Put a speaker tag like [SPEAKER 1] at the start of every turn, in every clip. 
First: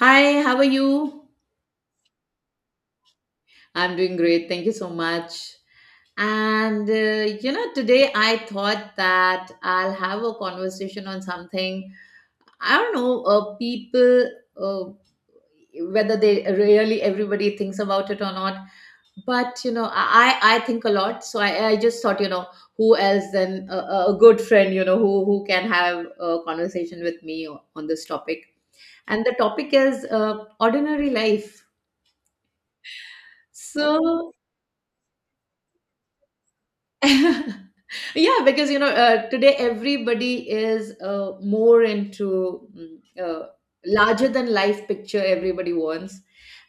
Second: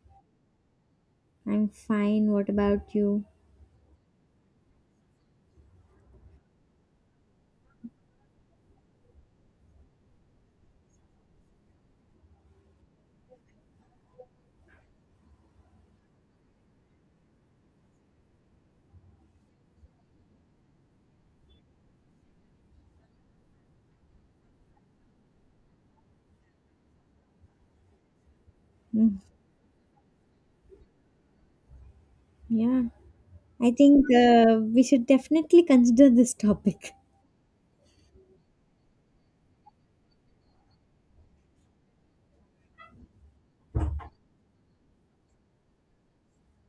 [SPEAKER 1] Hi, how are you?
[SPEAKER 2] I'm fine. What about you?
[SPEAKER 1] I'm doing great. Thank you so much. Today I thought that I'll have a conversation on something. I don't know, people, uh, whether they really everybody thinks about it or not. But you know, I think a lot. So I just thought. Who else than a good friend, you know, who can have a conversation with me on this topic.
[SPEAKER 2] Mm,
[SPEAKER 1] And the topic is ordinary life.
[SPEAKER 2] yeah, I think
[SPEAKER 1] So
[SPEAKER 2] we should definitely consider this topic.
[SPEAKER 1] yeah, because today everybody is more into uh, larger than life picture, everybody wants,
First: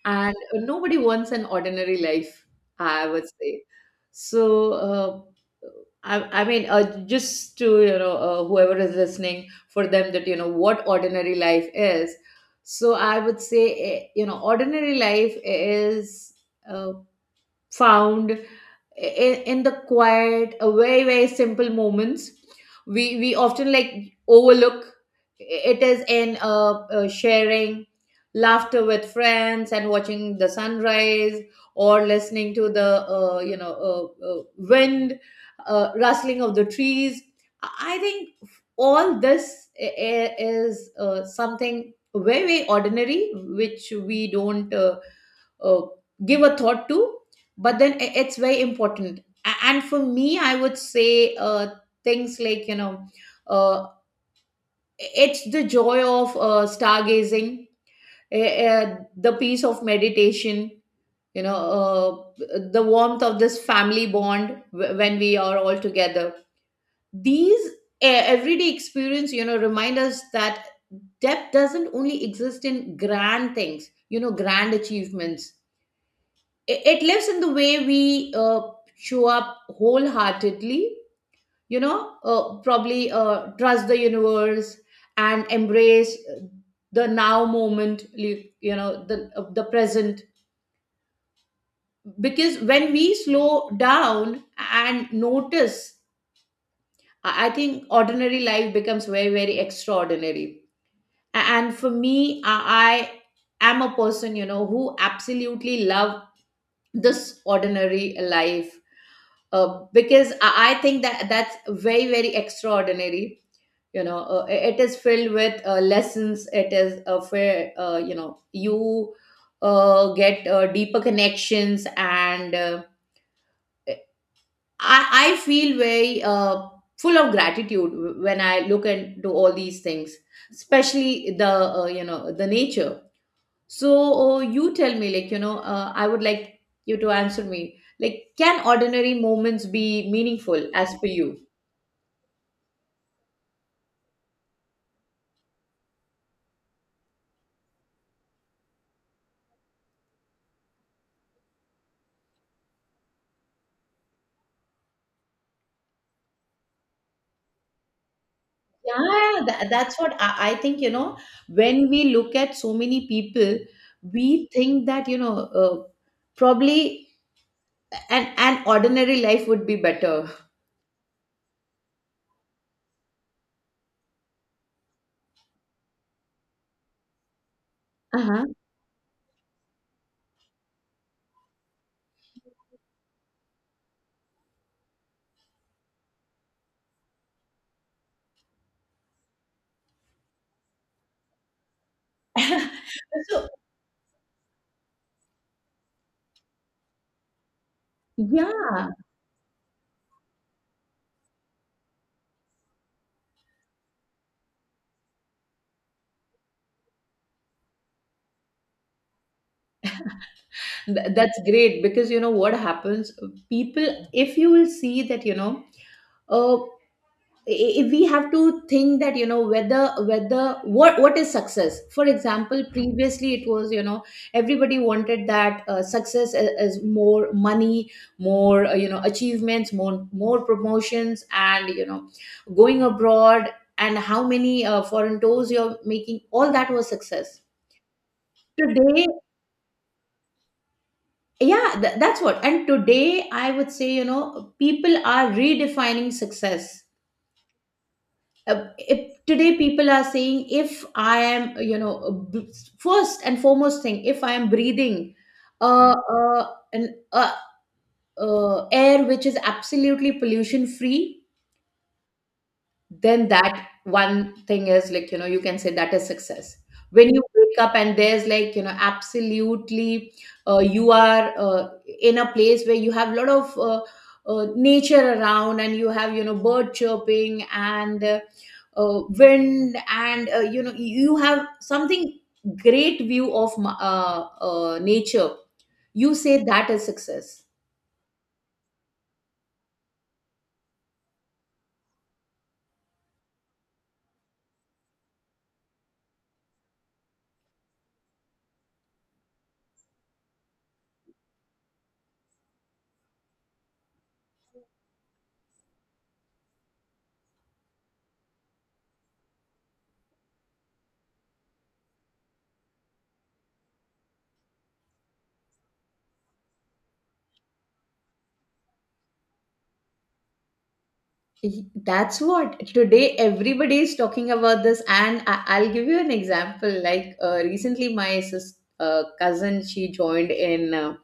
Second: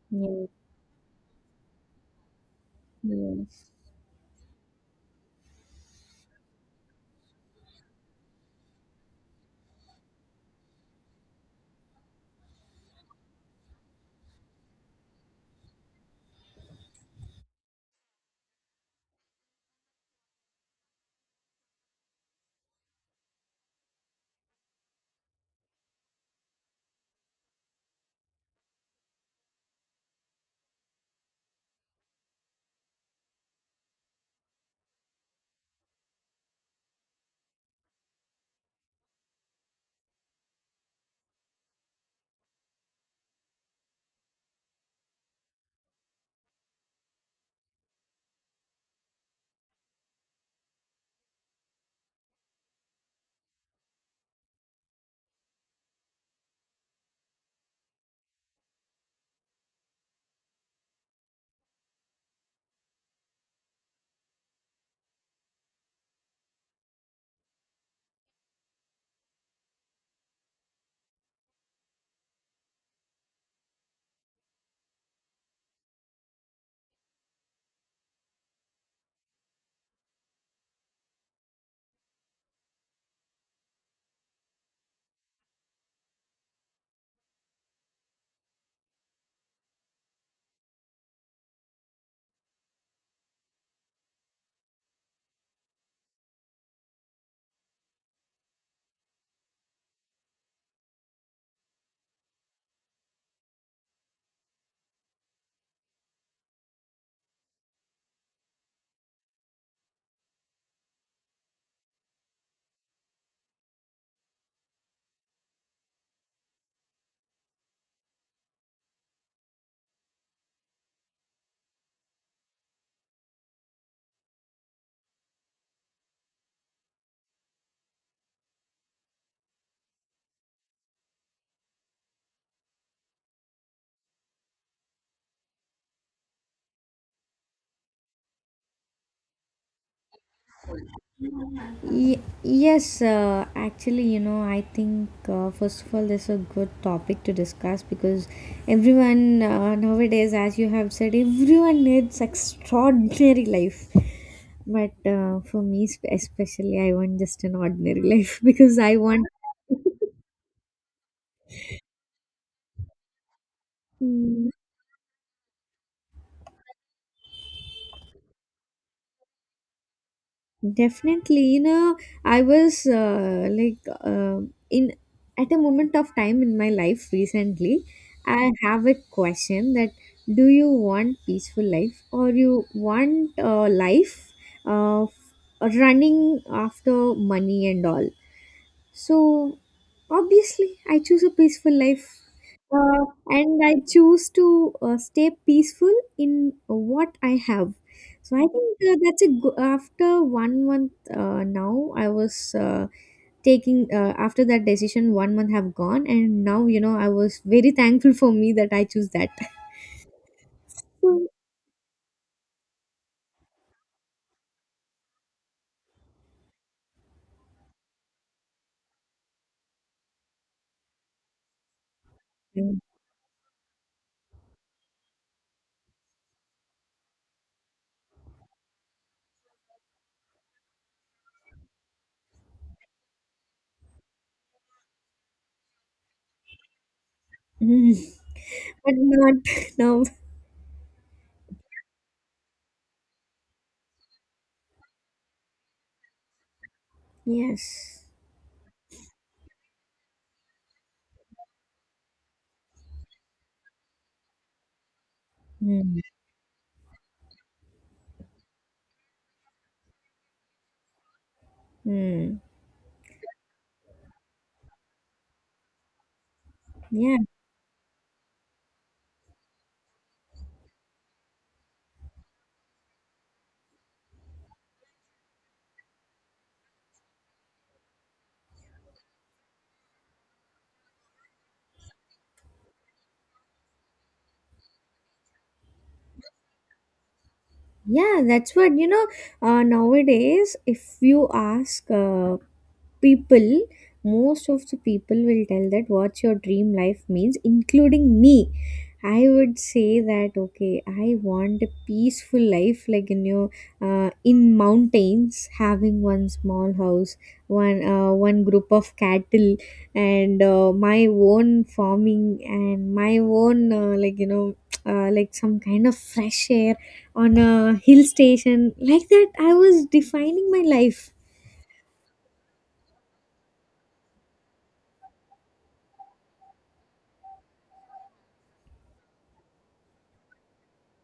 [SPEAKER 1] and
[SPEAKER 2] Yes.
[SPEAKER 1] nobody wants an ordinary life, I would say.
[SPEAKER 2] Yes.
[SPEAKER 1] So I mean, just to whoever is listening, for them, that you know what ordinary life is. So I would say, you know, ordinary life is uh, found in the quiet very very simple moments we often like overlook. It is in sharing laughter with friends and watching the sunrise, or listening to the wind, rustling of the trees. I I think all this is something very very ordinary, which we don't uh, give a thought to, but then it's very important. And for me, I would say, uh, things like uh, it's the joy of stargazing, the peace of meditation, you know uh, the warmth of this family bond when we are all together. These everyday experience, you know, remind us that depth doesn't only exist in grand things, you know, grand achievements. It lives in the way we show up wholeheartedly, probably trust the universe and embrace the now moment, you know, the present. Because when we slow down and notice, I think ordinary life becomes very very extraordinary. And for me, I am a person, you know, who absolutely love this ordinary life, because I think that that's very very extraordinary. It is filled with lessons, it is a fair, you get deeper connections, and I, I feel very full of gratitude when I look into all these things, especially the nature. So you tell me, I would like you to answer me. Like, can ordinary moments be meaningful as per you?
[SPEAKER 2] Yes, actually, you know, I think first of all, this is a good topic to discuss because everyone nowadays, as you have said, everyone needs extraordinary life. But for me, especially, I want just an ordinary life because I want.
[SPEAKER 1] Yeah, that's what I think, you know, when we look at so many people, we think that, you know, probably an ordinary life would be better.
[SPEAKER 2] Definitely, you know, I was like in at a moment of time in my life recently.
[SPEAKER 1] Uh-huh.
[SPEAKER 2] I have a question that do you want peaceful life or you want life uh, running after money and all? So obviously, I choose a peaceful life,
[SPEAKER 1] So,
[SPEAKER 2] and I choose to stay peaceful in what I have. So I think
[SPEAKER 1] yeah,
[SPEAKER 2] that's a after 1 month now I was taking after that decision 1 month have gone and now you know I was very thankful for me that I choose that. So,
[SPEAKER 1] that's great because you know what happens? People, if you will see that, you know, uh, if we have to think that you know whether whether what is success. For example,
[SPEAKER 2] mm,
[SPEAKER 1] previously it was, you know, everybody wanted that success is more money, more achievements, more promotions, and you know, going abroad, and how many foreign tours you're making, all that was success
[SPEAKER 2] mm, but
[SPEAKER 1] today.
[SPEAKER 2] not now.
[SPEAKER 1] Yeah, that's what. And today I would say, you know, people are redefining success.
[SPEAKER 2] Yes.
[SPEAKER 1] If today people are saying, if I am, you know, first and foremost thing, if I am breathing
[SPEAKER 2] Mm.
[SPEAKER 1] an air which is absolutely pollution free,
[SPEAKER 2] Mm.
[SPEAKER 1] then that one thing is, like you know, you can say that is success. When
[SPEAKER 2] Yeah.
[SPEAKER 1] you wake up and there's, like you know, absolutely you are in a place where you have a lot of nature around, and you have, you know, bird chirping, and wind, and you have something great view of nature, you say that is success.
[SPEAKER 2] Yeah, that's what you know. Nowadays, if you ask people, most of the people will tell that what your dream life means, including me. I would say that okay, I want a peaceful life, like you know, in mountains, having one small house, one group of cattle, and my own farming and my own like you know, like some kind of fresh air on a hill station, like that I was defining my life.
[SPEAKER 1] That's what today everybody is talking about this, and I'll give you an example. Like recently, my cousin, she joined in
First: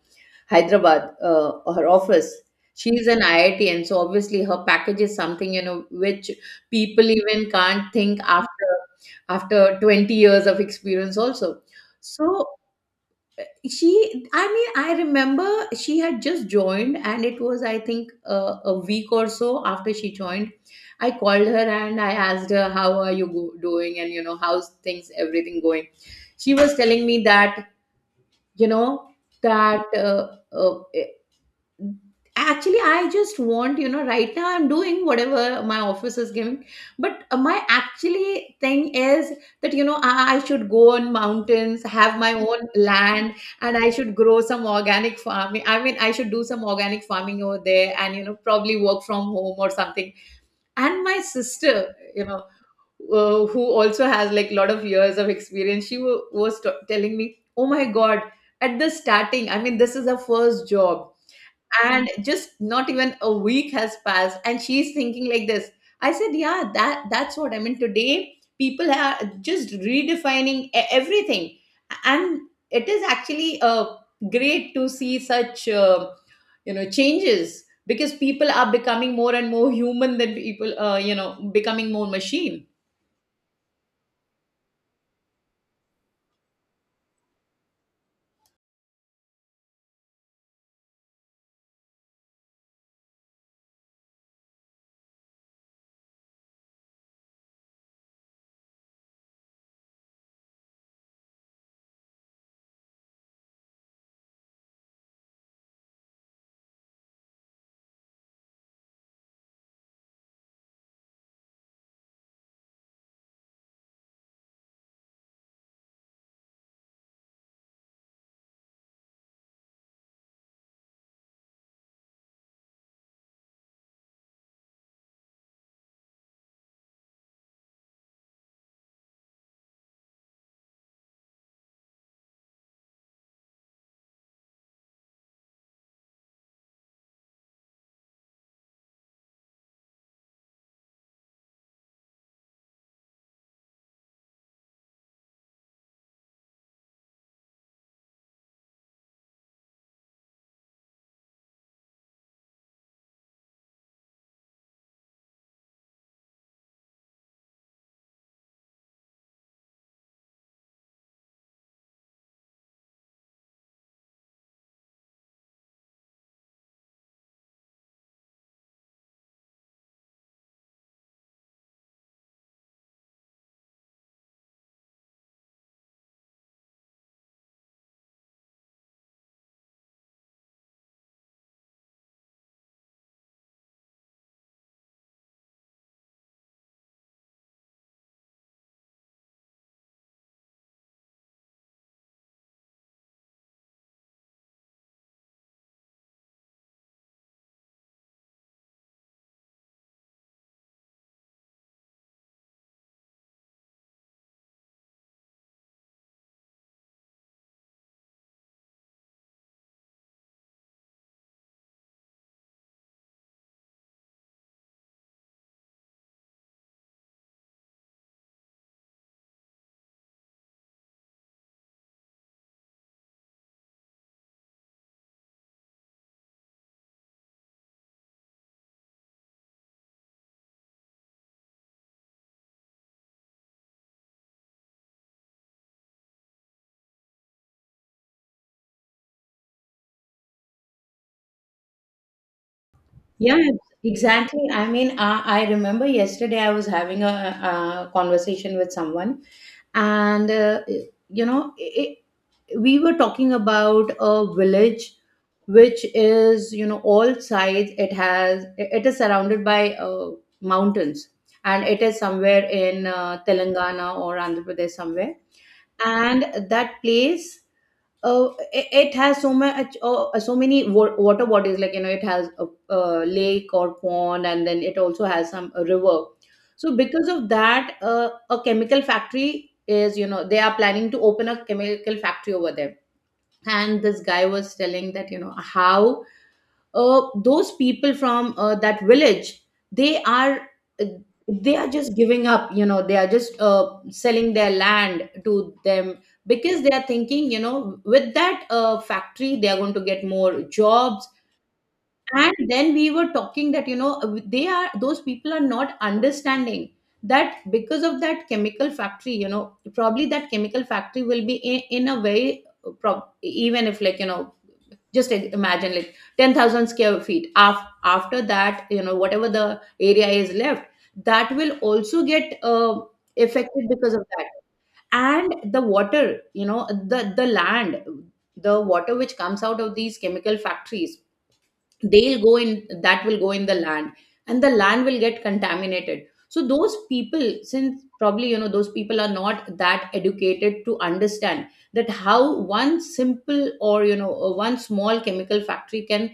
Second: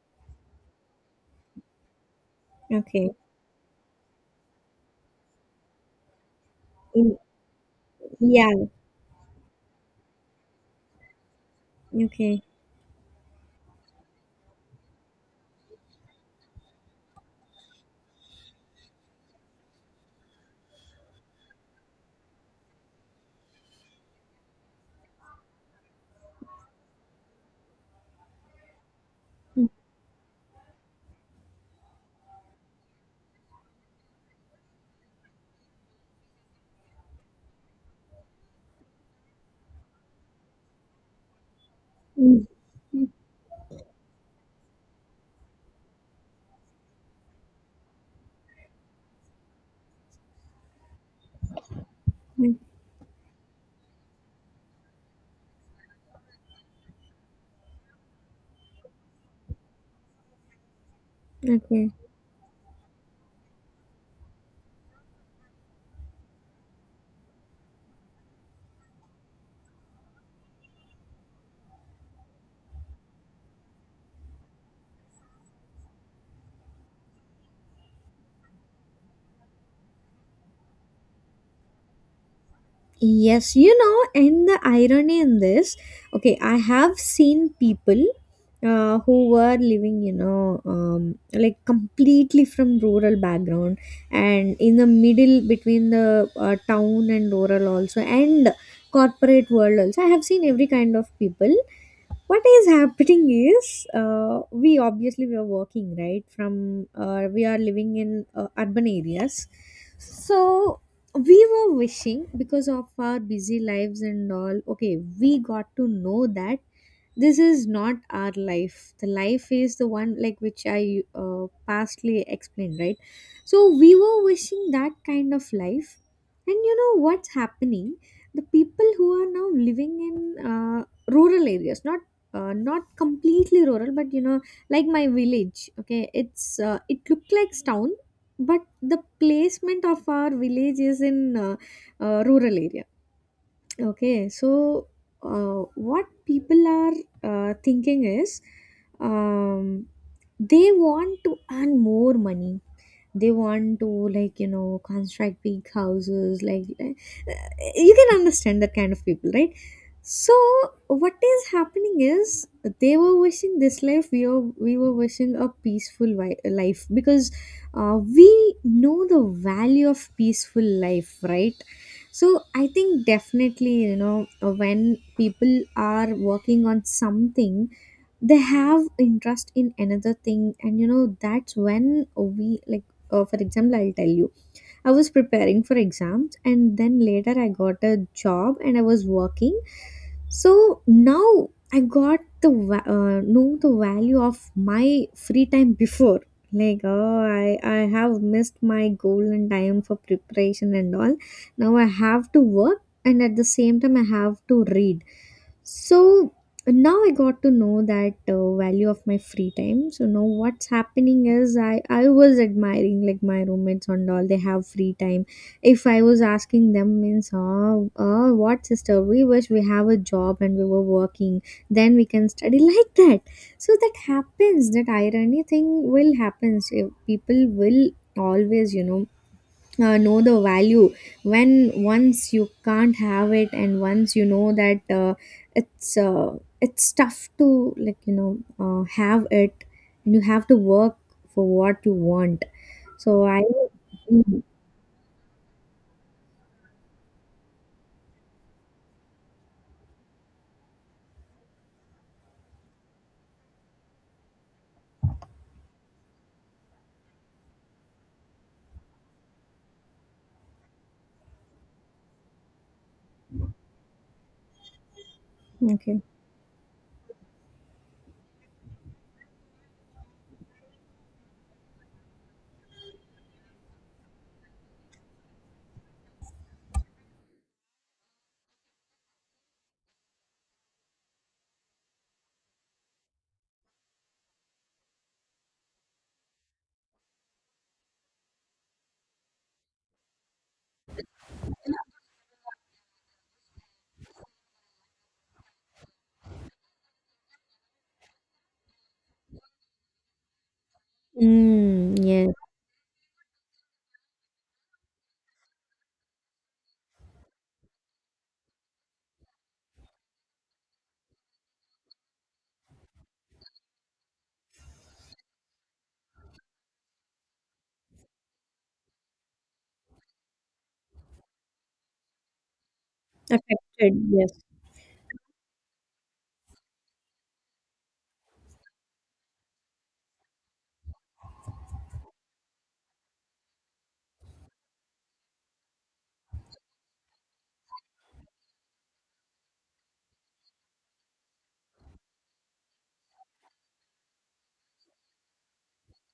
[SPEAKER 1] Hyderabad, her office. She's
[SPEAKER 2] Okay.
[SPEAKER 1] an IIT, and so obviously her package is something you know which people
[SPEAKER 2] In-
[SPEAKER 1] even can't think
[SPEAKER 2] yeah.
[SPEAKER 1] after after 20 years of experience also.
[SPEAKER 2] Okay.
[SPEAKER 1] So she, I mean, I remember she had just joined, and it was, I think, a week or so after she joined. I called her and I asked her, how are you doing? And, you know, how's things, everything going? She was telling me that, you know,
[SPEAKER 2] Mm,
[SPEAKER 1] that uh, actually I just want, you know, right now I'm doing whatever my office is giving, but my actually thing is that, you know, I should go on mountains, have my own land, and I should grow some organic farming, I mean I should do some organic farming over there, and you know, probably work from home or something. And my sister, you know,
[SPEAKER 2] mm, mm,
[SPEAKER 1] who also has like a lot of years of experience, she was telling me, oh my god, at the starting, I mean this is her first job,
[SPEAKER 2] okay.
[SPEAKER 1] and just not even a week has passed and she's thinking like this. I said yeah, that that's what I mean, today people are just redefining everything. And it is actually great to see such changes, because people are becoming more and more human than people becoming more machine.
[SPEAKER 2] Yes, you know, and the irony in this, okay, I have seen people who were living, you know, like completely from rural background, and in the middle between the town and rural also, and corporate world also. I have seen every kind of people. What is happening is, we are working right from we are living in urban areas, so we were wishing because of our busy lives and all. Okay, we got to know that this is not our life. The life is the one like which I pastly explained, right? So we were wishing that kind of life. And you know what's happening, the people who are now living in rural areas, not not completely rural, but you know, like my village, okay, it's it looked like town, but the placement of our village is in uh, rural area. Okay, so what people are thinking is, um, they want to earn more money, they want to like you know construct big houses, like you can understand that kind of people, right? So what is happening is they were wishing this life, we were wishing a peaceful life because we know the value of peaceful life, right? So I think definitely, you know, when people are working on something, they have interest in another thing, and you know that's when we like, for example, I'll tell you, I was preparing for exams, and then later I got a job and I was working. So now I got the know the value of my free time before. Like, oh, I have missed my golden time for preparation and all. Now I have to work, and at the same time I have to read. So, and now I got to know that value of my free time, so now what's happening is, I was admiring like my roommates and all, they have free time. If I was asking them means, oh, what sister, we wish we have a job and we were working, then we can study. Like that. So that happens, that irony thing will happen. So people will always, you know, know the value when once you can't have it, and once you know that it's uh, it's tough to like you know have it, and you have to work for what you want. So I.
[SPEAKER 1] Yeah,
[SPEAKER 2] Mm,
[SPEAKER 1] exactly. I mean, I remember yesterday I was having a conversation with someone, and you know, it, we were talking about a village which is, you know, all sides it has, it is surrounded by mountains, and it is somewhere in Telangana or Andhra Pradesh somewhere.
[SPEAKER 2] okay.
[SPEAKER 1] And that place, it has so much, so many water bodies, like you know it has a lake or pond, and then it also has some a river. So because of that, a chemical factory is, you know, they are planning to open a chemical factory over there. And this guy was telling that, you know, how those people from that village, they are uh, they are just giving up, you know, they are just selling their land to them, because they are thinking, you know, with that factory they are going to get more jobs.
[SPEAKER 2] Mm, yes.
[SPEAKER 1] And then we were talking that, you know, they are, those people are not understanding, that because of that chemical factory, you know, probably that chemical factory will be in a very even if, like you know, just imagine like 10,000 square feet. After that, you know, whatever the area is left, that will also get affected
[SPEAKER 2] Affected,
[SPEAKER 1] because of that.
[SPEAKER 2] yes.
[SPEAKER 1] And the water, you know, the land, the water which comes out of these chemical factories, they'll go in that will go in the land, and the land will get contaminated. So those people, since probably, you know, those people are not that educated to understand that how one simple, or you know, one small chemical factory can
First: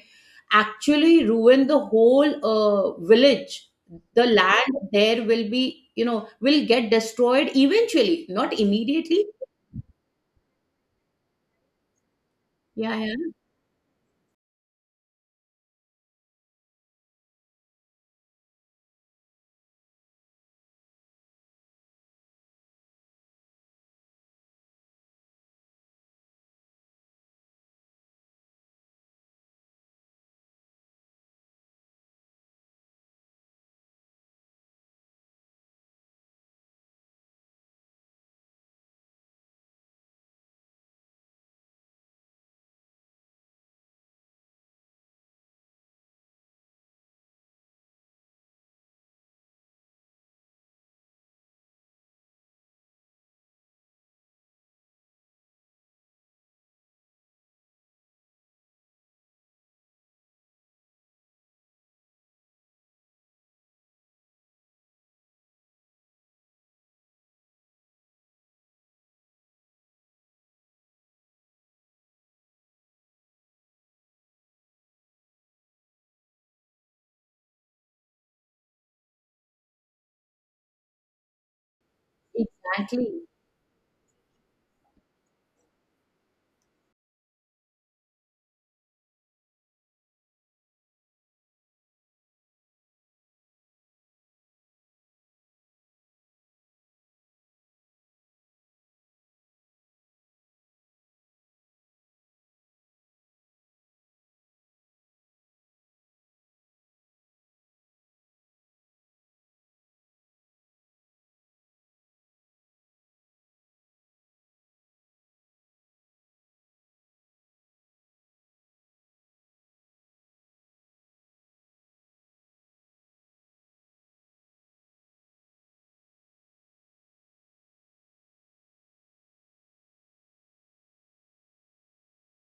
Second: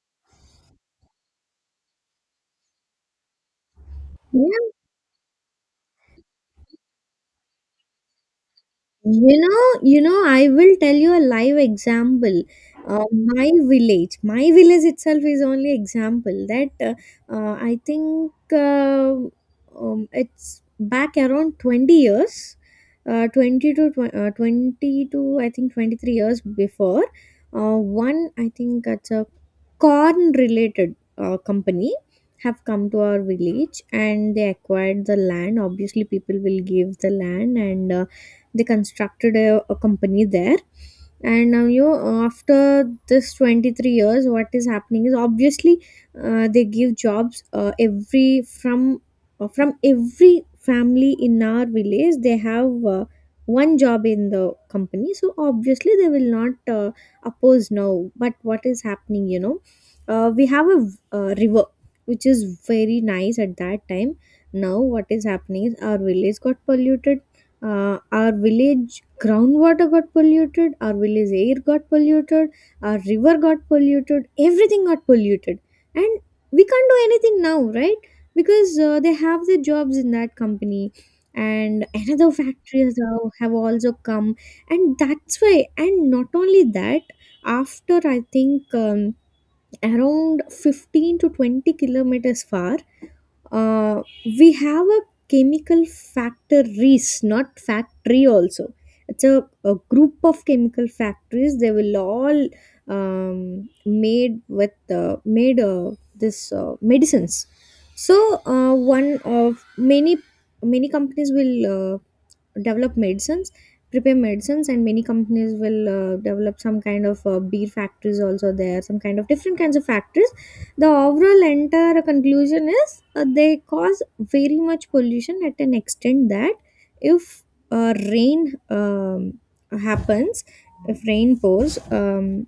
[SPEAKER 1] actually ruin the whole village. The
[SPEAKER 2] Yeah.
[SPEAKER 1] land there will be, you know, will get destroyed eventually, not immediately.
[SPEAKER 2] You know, I will tell you a live example.
[SPEAKER 1] yeah yeah
[SPEAKER 2] My village itself is only example that I think it's back around 20 years, uh, 20 to tw- uh, 20 to I think 23 years before. One, I think that's a corn related company have come to our village and they acquired the land. Obviously, people will give the land, and they constructed a company there. And now you know, after this 23 years what is happening is obviously they give jobs every from every family in our village they have one job in the company, so obviously they will not oppose now. But what is happening, you know, we have a river which is very nice at that time. Now what is happening is our village got polluted, our village groundwater got polluted, our village air got polluted, our river got polluted, everything got polluted. And we can't do anything now, right? Because they have their jobs in that company, and another factories
[SPEAKER 1] Exactly.
[SPEAKER 2] now have also come. And that's why, and not only that, after I think around 15 to 20 kilometers far, uh, we have a chemical factories, not factory also, it's a group of chemical factories. They will all made this medicines. So one of many, many companies will develop medicines, prepare medicines, and many companies will develop some kind of beer factories also there, some kind of different kinds of factories. The overall entire conclusion is, they cause very much pollution at an extent that, if rain happens, if rain pours,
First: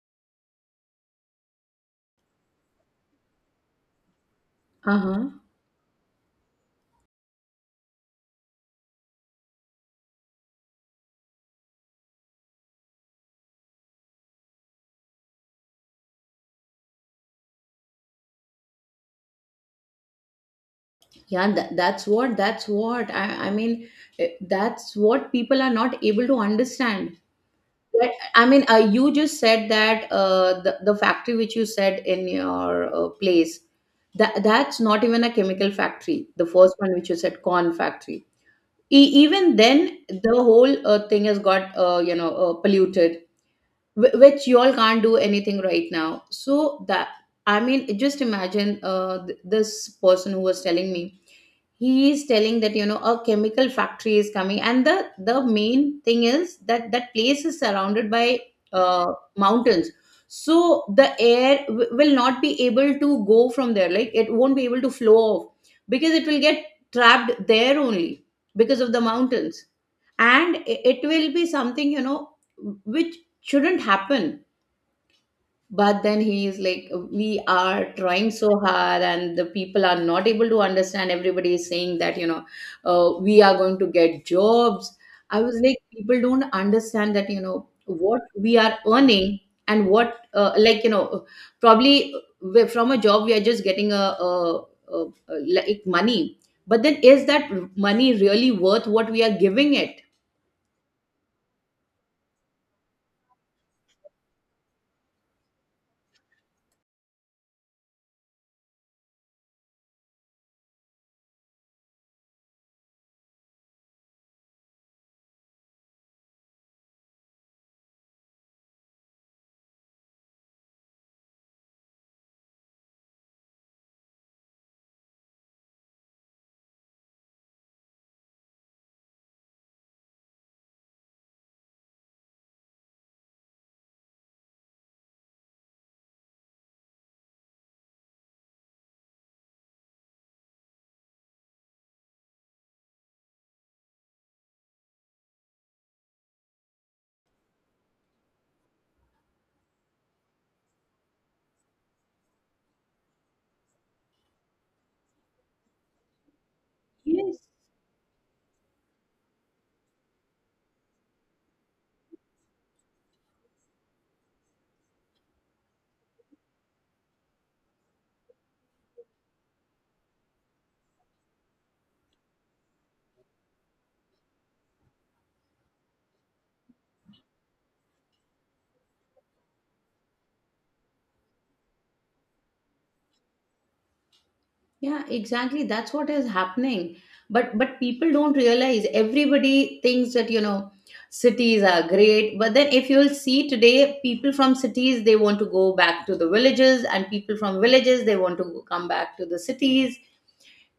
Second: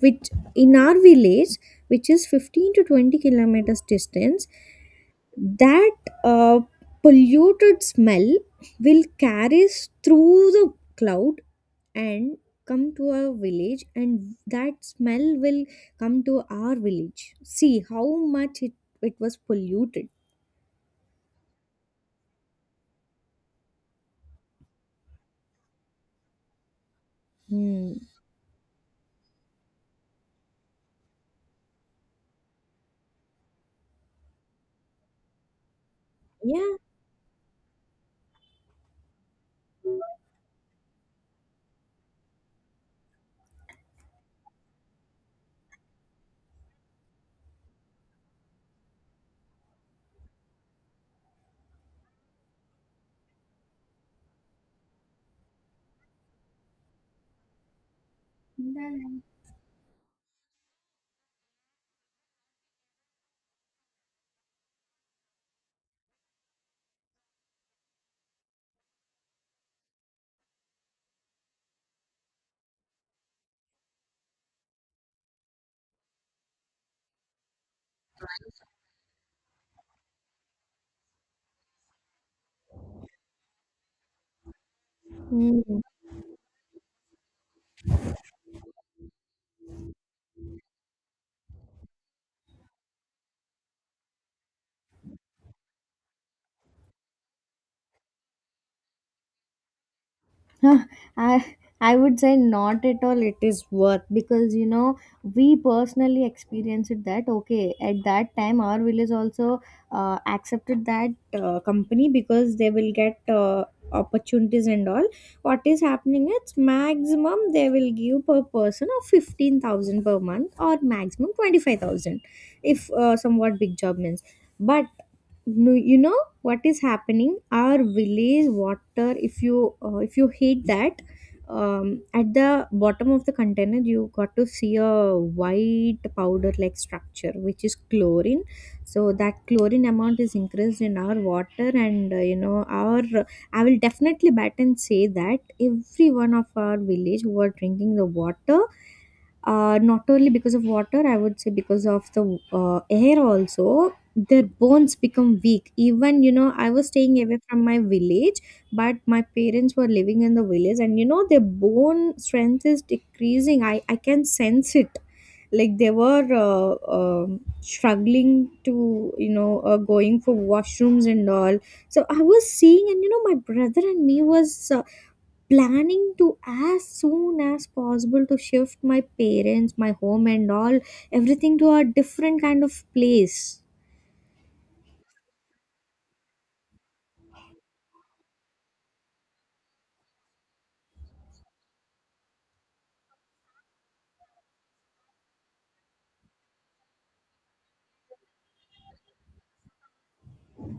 [SPEAKER 2] which in our village, which is 15 to 20 kilometers distance,
[SPEAKER 1] Uh-huh.
[SPEAKER 2] that uh, polluted smell will carry us through the cloud and come to our village, and that smell will come to our village. See how much it was polluted.
[SPEAKER 1] Yeah, that's what, that's what I mean, that's what people are not able to understand.
[SPEAKER 2] Hmm.
[SPEAKER 1] But, I mean, you just said that the factory which you said in your place, that that's not even a chemical factory. The first
[SPEAKER 2] Yeah.
[SPEAKER 1] one which you said, corn factory, even then the whole thing has got polluted, which you all can't do anything right now. So that, I mean, just imagine, this person who was telling me, he is telling that, you know, a chemical factory is coming, and the main thing is that that place is surrounded by mountains. So the air will not be able to go from there, like it won't be able to flow off, because it will get trapped there only, because of the mountains. And it will be something, you know, which shouldn't happen. But then he is like, we are trying so hard, and the people are not able to understand. Everybody is saying that, you know, we are going to get jobs. I was like,
[SPEAKER 2] Hmm.
[SPEAKER 1] people don't understand that, you know, what we are earning, and what, probably, from a job we are just getting a, a like money. But then, is that money really worth what we are giving it?
[SPEAKER 2] I I would say not at all it is worth, because you know we personally experienced it that okay, at that time our village also accepted that company because they will get opportunities and all. What is happening, it's maximum they will give per person of 15,000 per month or maximum 25,000, if somewhat big job means. But no, you know what is happening, our village water, if you heat that, at the bottom of the container you got to see a white powder like structure, which is chlorine. So that chlorine amount is increased in our water. And you know, our I will definitely bet and say that every one of our village who are drinking the water, not only because of water, I would say because of the air also, their bones become weak. Even, you know, I was staying
[SPEAKER 1] Yes.
[SPEAKER 2] away from my village, but my parents were living in the village, and, you know, their bone strength is decreasing. I can sense it. Like they were struggling to, you know, going for washrooms and all. So I was seeing, and, you know, my brother and me was planning to as soon as possible to shift my parents, my home and all, everything to a different kind of place.
[SPEAKER 1] Yeah, exactly. That's what is happening. But people don't realize, everybody thinks that, you know, cities are great. But then if you'll see today, people from cities they want to go back to the villages, and people from villages they want to come back to the cities.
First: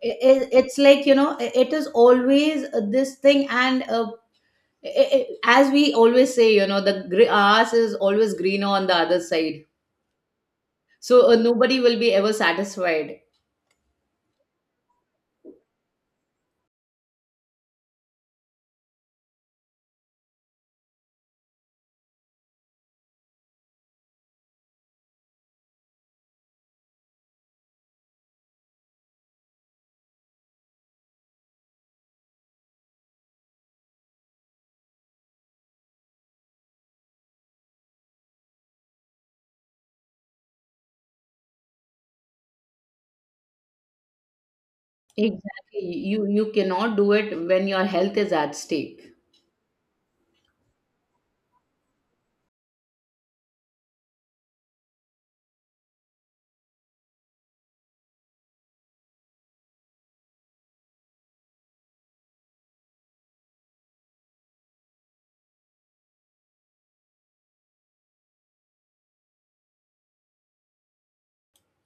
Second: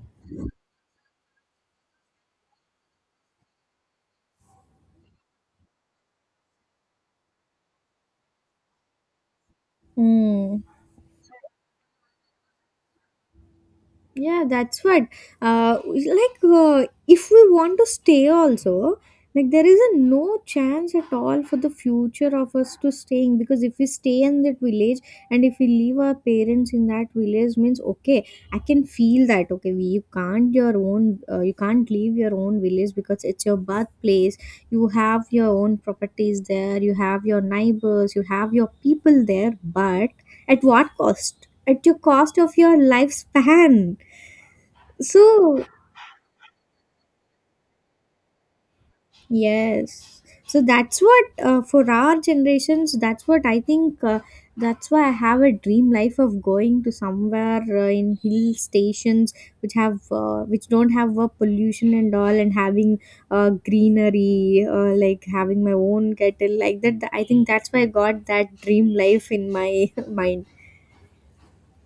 [SPEAKER 1] It's like, it is always this thing and i- i- as we always say, the grass is always greener on the other side.
[SPEAKER 2] Hmm.
[SPEAKER 1] Nobody will be ever satisfied.
[SPEAKER 2] Yeah, that's what. Like, if we want to stay also, like, there is a no chance at all for the future of us to staying. Because if we stay in that village, and if we leave our parents in that village, means okay, I can feel that. Okay, we, you can't your own, you can't leave your own village because it's your birthplace. You have your own properties there. You have your neighbors. You have your people there. But at what cost? At your cost of your lifespan. So,
[SPEAKER 1] Exactly. You cannot do it when your health is at stake.
[SPEAKER 2] yes. So that's what for our generations, that's what I think. That's why I have a dream life of going to somewhere in hill stations, which have which don't have pollution and all, and having greenery, like having my own kettle like that. I think that's why I got that dream life in my mind.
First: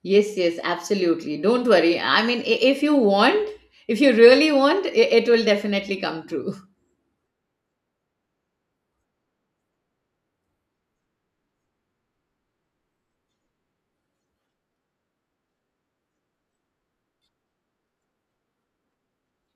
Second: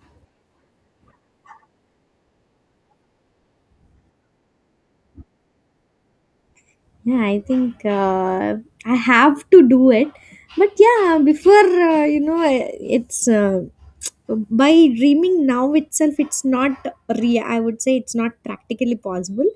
[SPEAKER 1] Yes, yes, absolutely. Don't worry. I mean, if you want, if you really want, it will definitely come true.
[SPEAKER 2] Yeah, I think I have to do it. But yeah, before you know, it's. By dreaming now itself, it's not real, I would say. It's not practically possible,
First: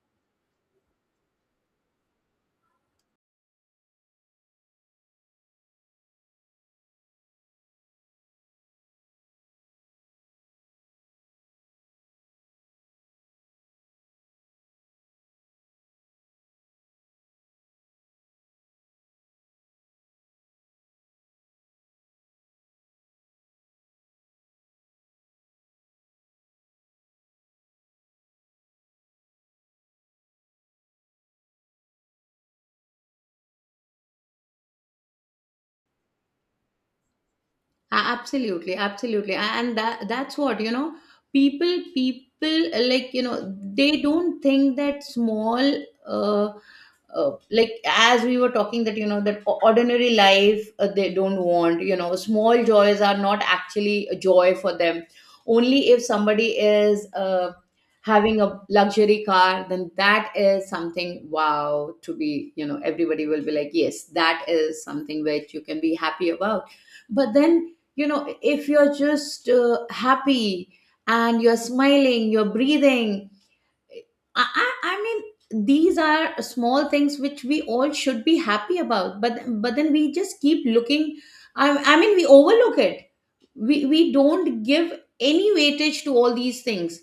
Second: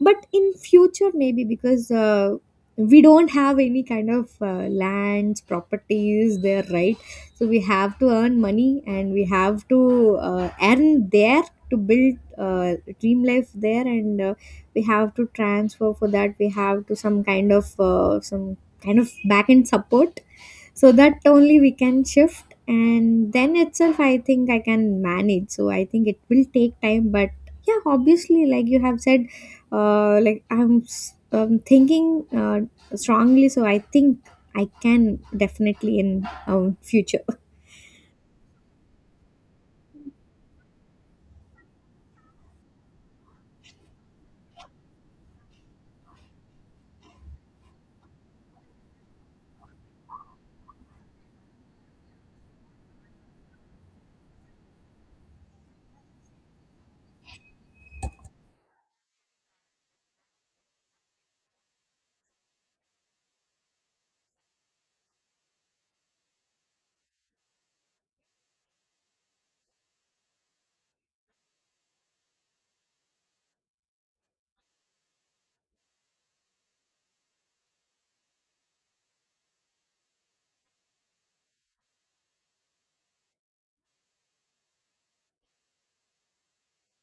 [SPEAKER 2] but in future maybe, because we don't have any kind of lands, properties there, right? So we have to earn money and we have to earn there to build dream life there. And we have to transfer. For that we have to some kind of kind of back end support, so that only we can shift and then itself I think I can manage. So I think it will take time, but yeah, obviously like you have said, like I'm thinking uh, strongly, so I think I can definitely in future.
[SPEAKER 1] Absolutely, absolutely. And that's what, you know, people like, you know, they don't think that small uh like as we were talking that you know that ordinary life they don't want, you know, small joys are not actually a joy for them. Only if somebody is having a luxury car, then that is something wow to be, you know, everybody will be like yes, that is something which you can be happy about. But then you know if you're just happy and you're smiling, you're breathing. I mean, these are small things which we all should be happy about, but then we just keep looking. I, I mean, we overlook it. We don't give any weightage to all these things.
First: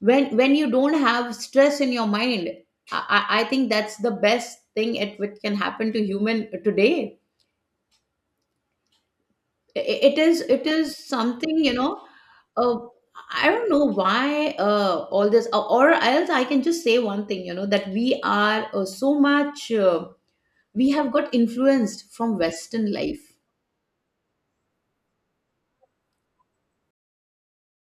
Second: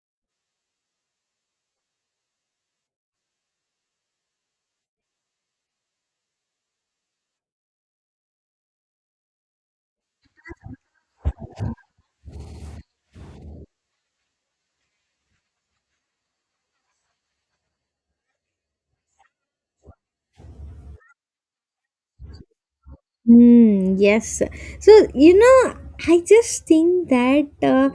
[SPEAKER 1] When you don't have stress in your mind, I think that's the best thing it which can happen to human today. It is something, you know, uh, I don't know why all this, or else I can just say one thing, you know, that we are so much we have got influenced from western life.
[SPEAKER 2] Mm, yes. So, you know, I just think that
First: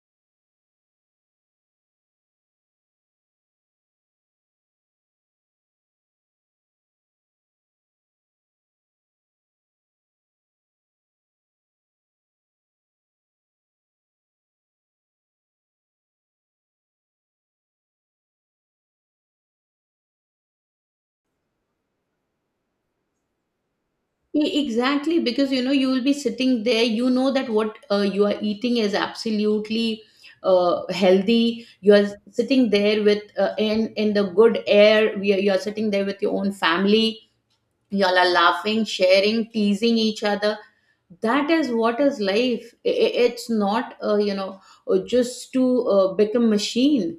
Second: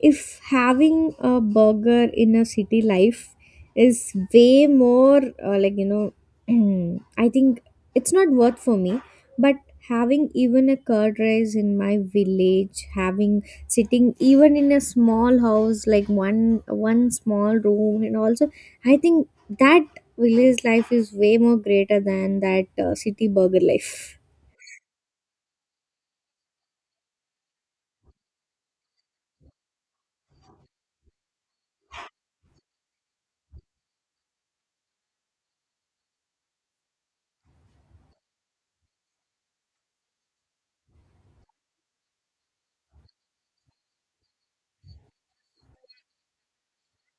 [SPEAKER 2] if having a burger in a city life is way more, I think it's not worth for me. But having even a curd rice in my village, having sitting even in a small house, like one small room, and also I think that village life is way more greater than that city burger life.
[SPEAKER 1] Exactly, because you know you will be sitting there. You know that what you are eating is absolutely healthy. You are sitting there with in the good air. You are sitting there with your own family. You all are laughing, sharing, teasing each other. That is what is life. It's not you know just to become machine.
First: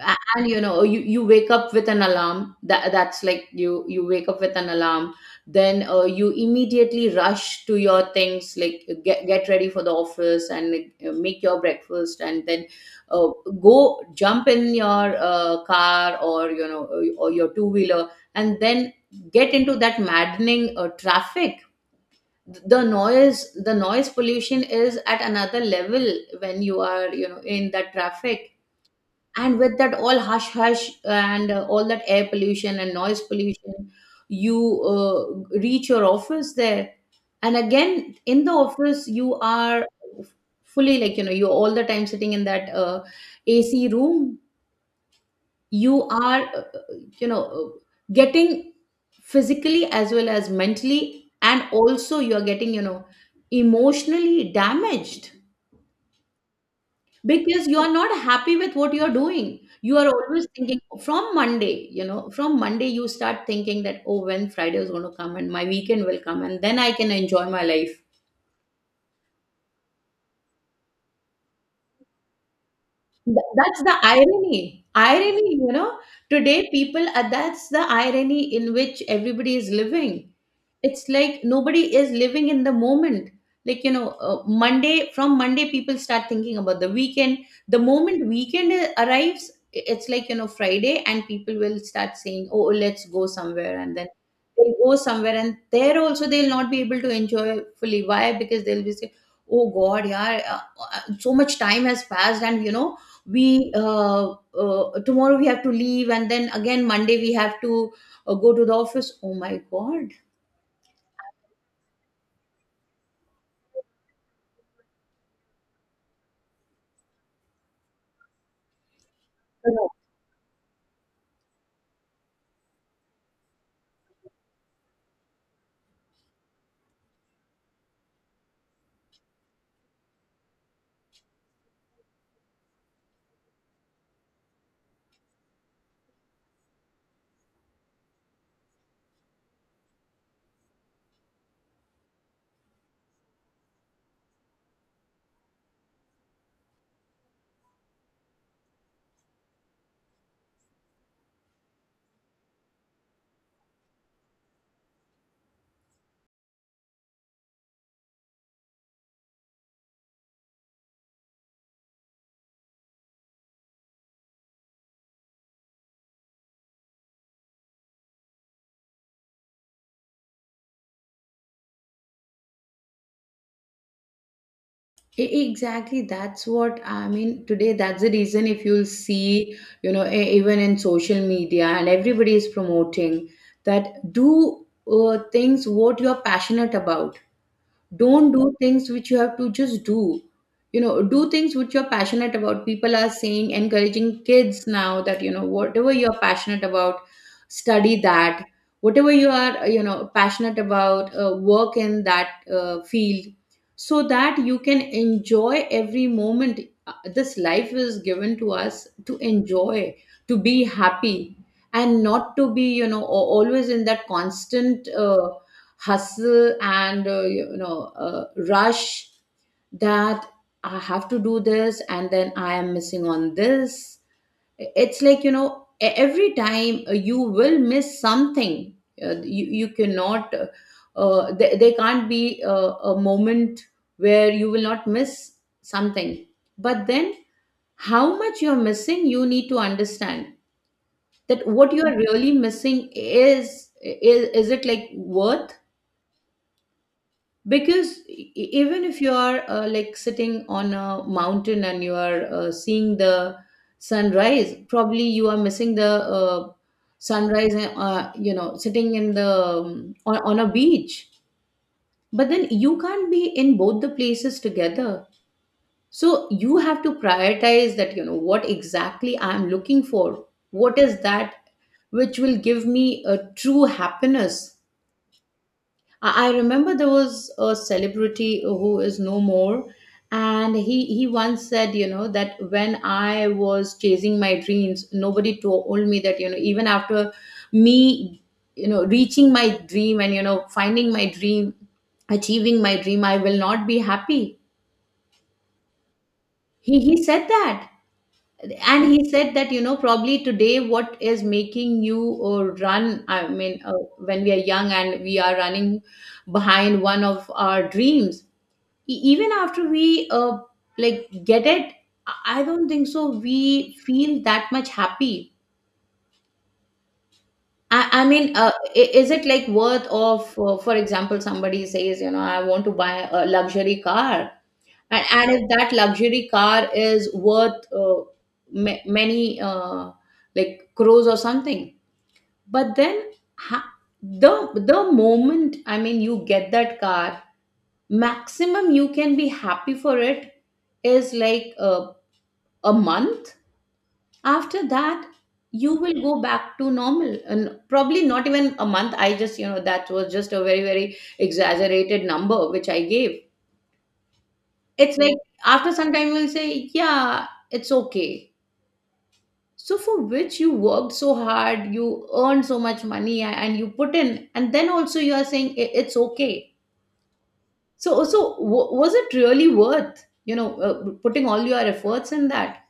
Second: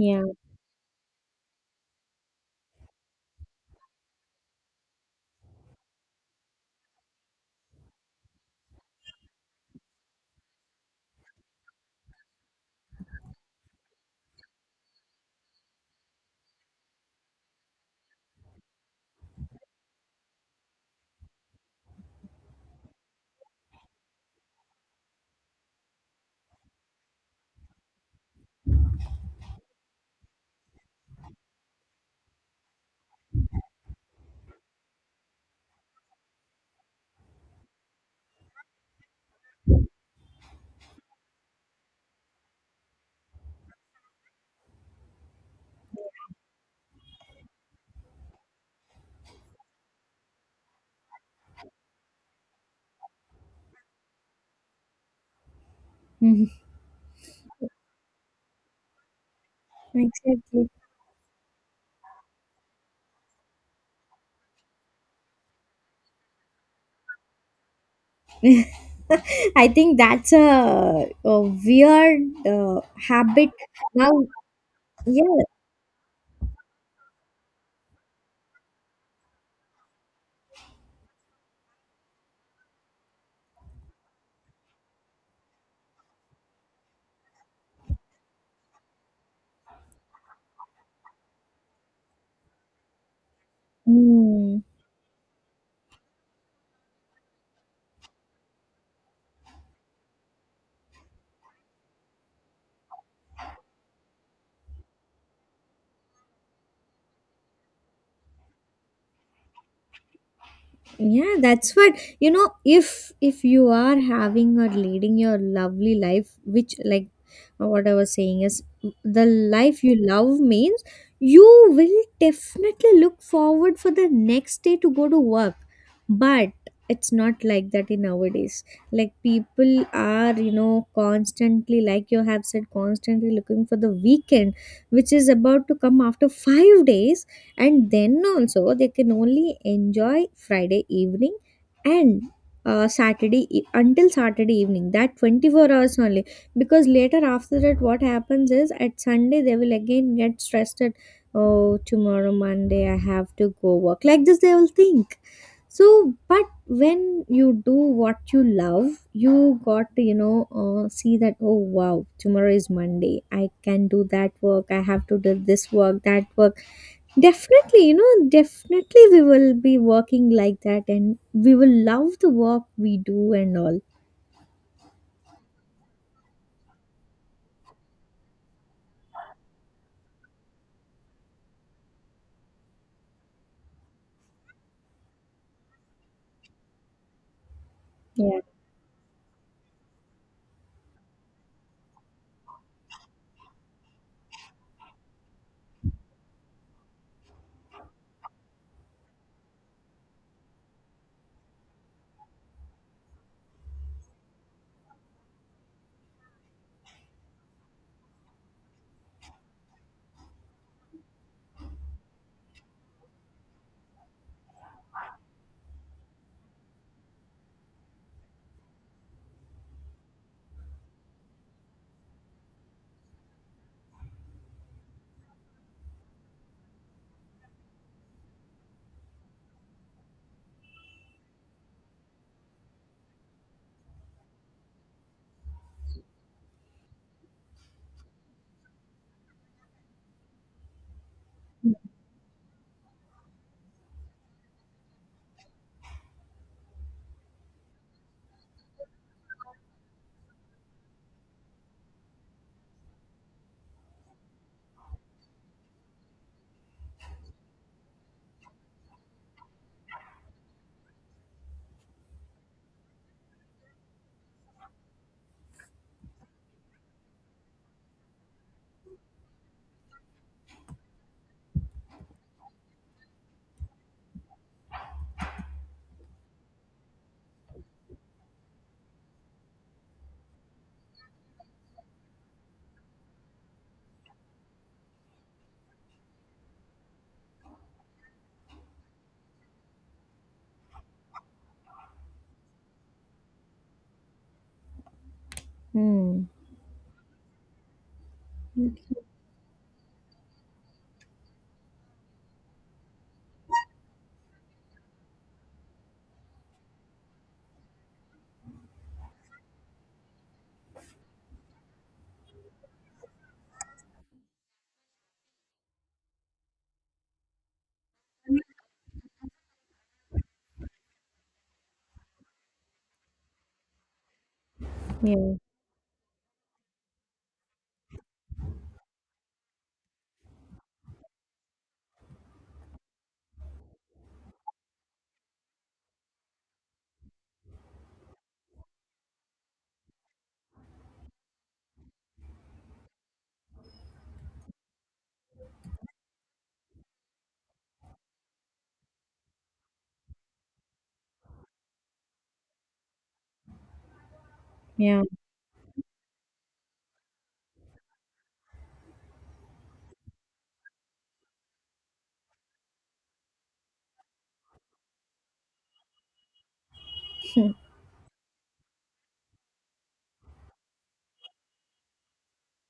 [SPEAKER 1] And you know you wake up with an alarm, that that's like you wake up with an alarm, then you immediately rush to your things like get ready for the office and like, make your breakfast and then uh, go jump in your car or you know or your two wheeler, and then get into that maddening traffic. The noise pollution is at another level when you are, you know, in that traffic, and with that all hush hush and all that air pollution and noise pollution, you reach your office there, and again in the office you are fully, like you know you're all the time sitting in that AC room. You are you know uh, getting physically as well as mentally, and also you are getting, you know, emotionally damaged
[SPEAKER 2] Mhm.
[SPEAKER 1] because you are not happy with what you are doing. You are always
[SPEAKER 2] Exactly.
[SPEAKER 1] thinking from Monday, you know from Monday you start thinking that oh when Friday is going to come and my weekend will come and then I can enjoy my life.
[SPEAKER 2] I think that's a weird habit
[SPEAKER 1] That's the
[SPEAKER 2] now.
[SPEAKER 1] irony.
[SPEAKER 2] Yeah.
[SPEAKER 1] Irony, you know, today people, that's the irony in which everybody is living. It's like nobody is living in the moment. Like, you know, Monday, from Monday, people start thinking about the weekend. The moment weekend arrives, it's like, you know, Friday, and people will start saying, oh, let's go somewhere. And then
[SPEAKER 2] Mm.
[SPEAKER 1] they'll go somewhere, and there also they'll not be able to enjoy fully. Why? Because they'll be saying, oh, God, yeah, so much time has passed, and, you know, we tomorrow we have to leave, and then again Monday we have to go to the office, oh my god.
[SPEAKER 2] Yeah, that's what, you know, if you are having or leading your lovely life, which, like what I was saying is, the
[SPEAKER 1] Yeah.
[SPEAKER 2] life you love means you will definitely look forward for the next day to go to work. But it's not like that in nowadays. Like, people are, you know, constantly, like you have said, constantly looking for the weekend, which is about to come after 5 days. And then also they can only enjoy Friday evening, and Saturday until Saturday evening, that 24 hours only. Because later after that, what happens is at Sunday they will again get stressed at, oh, tomorrow Monday I have to go work, like this they will think. So but when you do what you love, you got to, you know, see that, oh wow, tomorrow is Monday, I can do that work, I have to do this work, that work. Definitely, you know, definitely we will be working like that, and we will love the work we do and all.
[SPEAKER 1] Exactly, that's what I mean. Today, that's the reason if you'll see, you know, even in social media, and everybody is promoting that, do things what you are passionate about. Don't
[SPEAKER 2] Yeah.
[SPEAKER 1] do things which you have to just do. You know, do things which you're passionate about. People are saying, encouraging kids now that you know whatever you're passionate about, study that. Whatever you are, you know, passionate about, work in that field, so that you can enjoy every moment. This life is given to us to enjoy, to be happy, and not to be, you know, always in that constant hustle and rush that I have to do this and then I am missing on this. It's like you know every time you will miss something. You cannot there can't be a moment where you will not miss something. But then, how much you're missing you need to understand, that what you are really missing is it like worth. Because even if you are like sitting on a mountain and you are seeing the sunrise, probably you are missing the uh, sunrise you know sitting in the on a beach. But then you can't be in both the places together. So you have to prioritize that, you know, what exactly I am looking for, what is that which will give me a true happiness. I remember there was a celebrity who is no more, and he once said, you know, that when I was chasing my dreams, nobody told me that, you know, even after me, you know, reaching my dream and you know finding my dream, achieving my dream, I will not be happy.
[SPEAKER 2] Hmm.
[SPEAKER 1] He said that, and he said that you know probably today what is making you run. I mean, when we are young and we are running behind one of our dreams. Even after we like get it, I don't think so we feel that much happy. I mean is it like worth of for example somebody says you know I want to buy a luxury car,
[SPEAKER 2] Yeah.
[SPEAKER 1] and if that luxury car is worth many uh, like crores or something. But then ha- the the moment, I mean, you get that car, maximum you can be happy for it is like a month. After that you will go back to normal, and probably not even a month. I just, you know, that was just a very, very exaggerated number which I gave. It's
[SPEAKER 2] Yeah.
[SPEAKER 1] like after some time you'll say yeah it's okay. So for which you worked so hard, you earned so much money, and you put in, and then also you are saying, it's okay." So so was it really worth, you know, putting all your efforts in that.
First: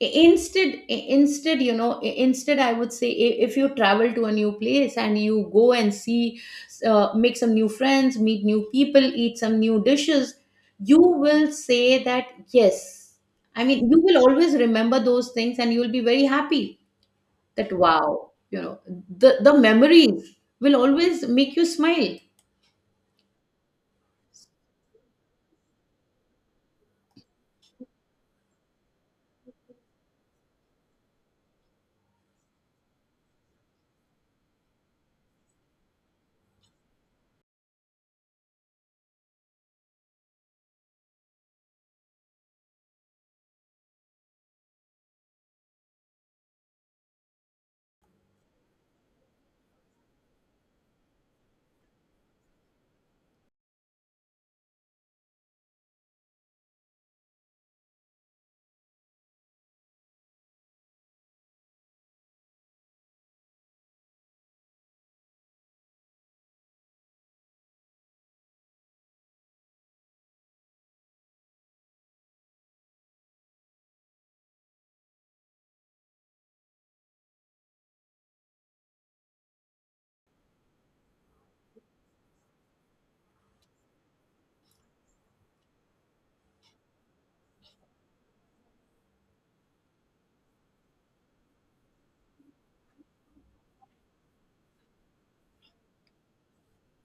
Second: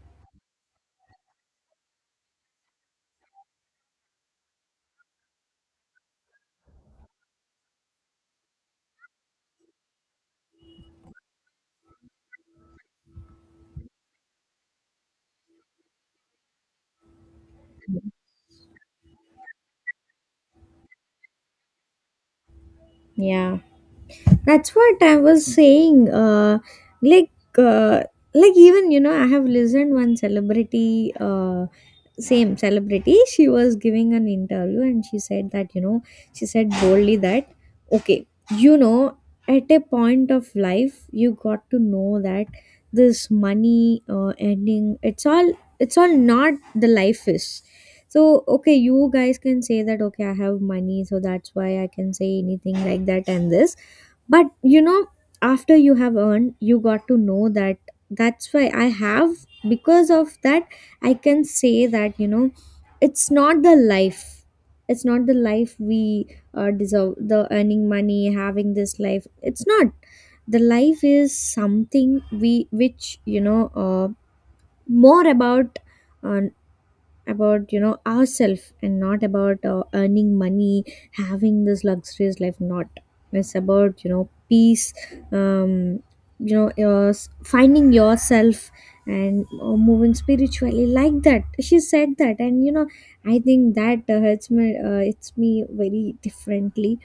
[SPEAKER 1] Instead, instead, you know, instead I would say, if you travel to a new place and you go and see, make some new friends, meet new people, eat some new dishes, you will say that yes, I mean you will always remember those things and you will be very happy. That wow, you know, the memories will always make you smile.
[SPEAKER 2] Yeah. That's what I was saying. Like, uh like, even, you know, I have listened one celebrity, same celebrity, she was giving an interview, and she said that, you know, she said boldly that, okay, you know, at a point of life you got to know that this money ending, it's all, it's all not the life is. So okay, you guys can say that, okay, I have money, so that's why I can say anything like that and this. But you know, after you have earned, you got to know that, that's why I have, because of that, I can say that, you know, it's not the life. It's not the life we deserve, the earning money, having this life. It's not. The life is something we, which, you know, more about uh, about, you know, ourselves, and not about earning money, having this luxurious life. Not. It's about, you know, peace, um, you know, your finding yourself, and moving spiritually, like that she said that, and you know, I think that hurts me, it's me very differently,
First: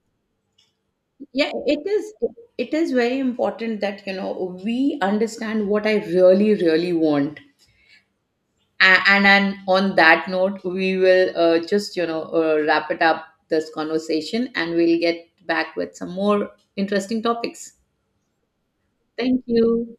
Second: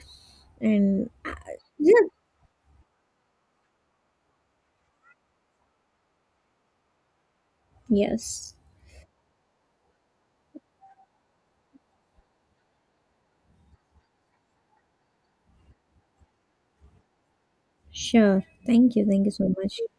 [SPEAKER 2] and
[SPEAKER 1] Yeah, it
[SPEAKER 2] yeah.
[SPEAKER 1] is, it is very important that you know we understand what I really really want.
[SPEAKER 2] Yes.
[SPEAKER 1] And on that note, we will just you know wrap it up this conversation, and we'll get back with some more interesting topics.
[SPEAKER 2] Sure, thank you, thank you
[SPEAKER 1] Thank
[SPEAKER 2] so much.
[SPEAKER 1] you.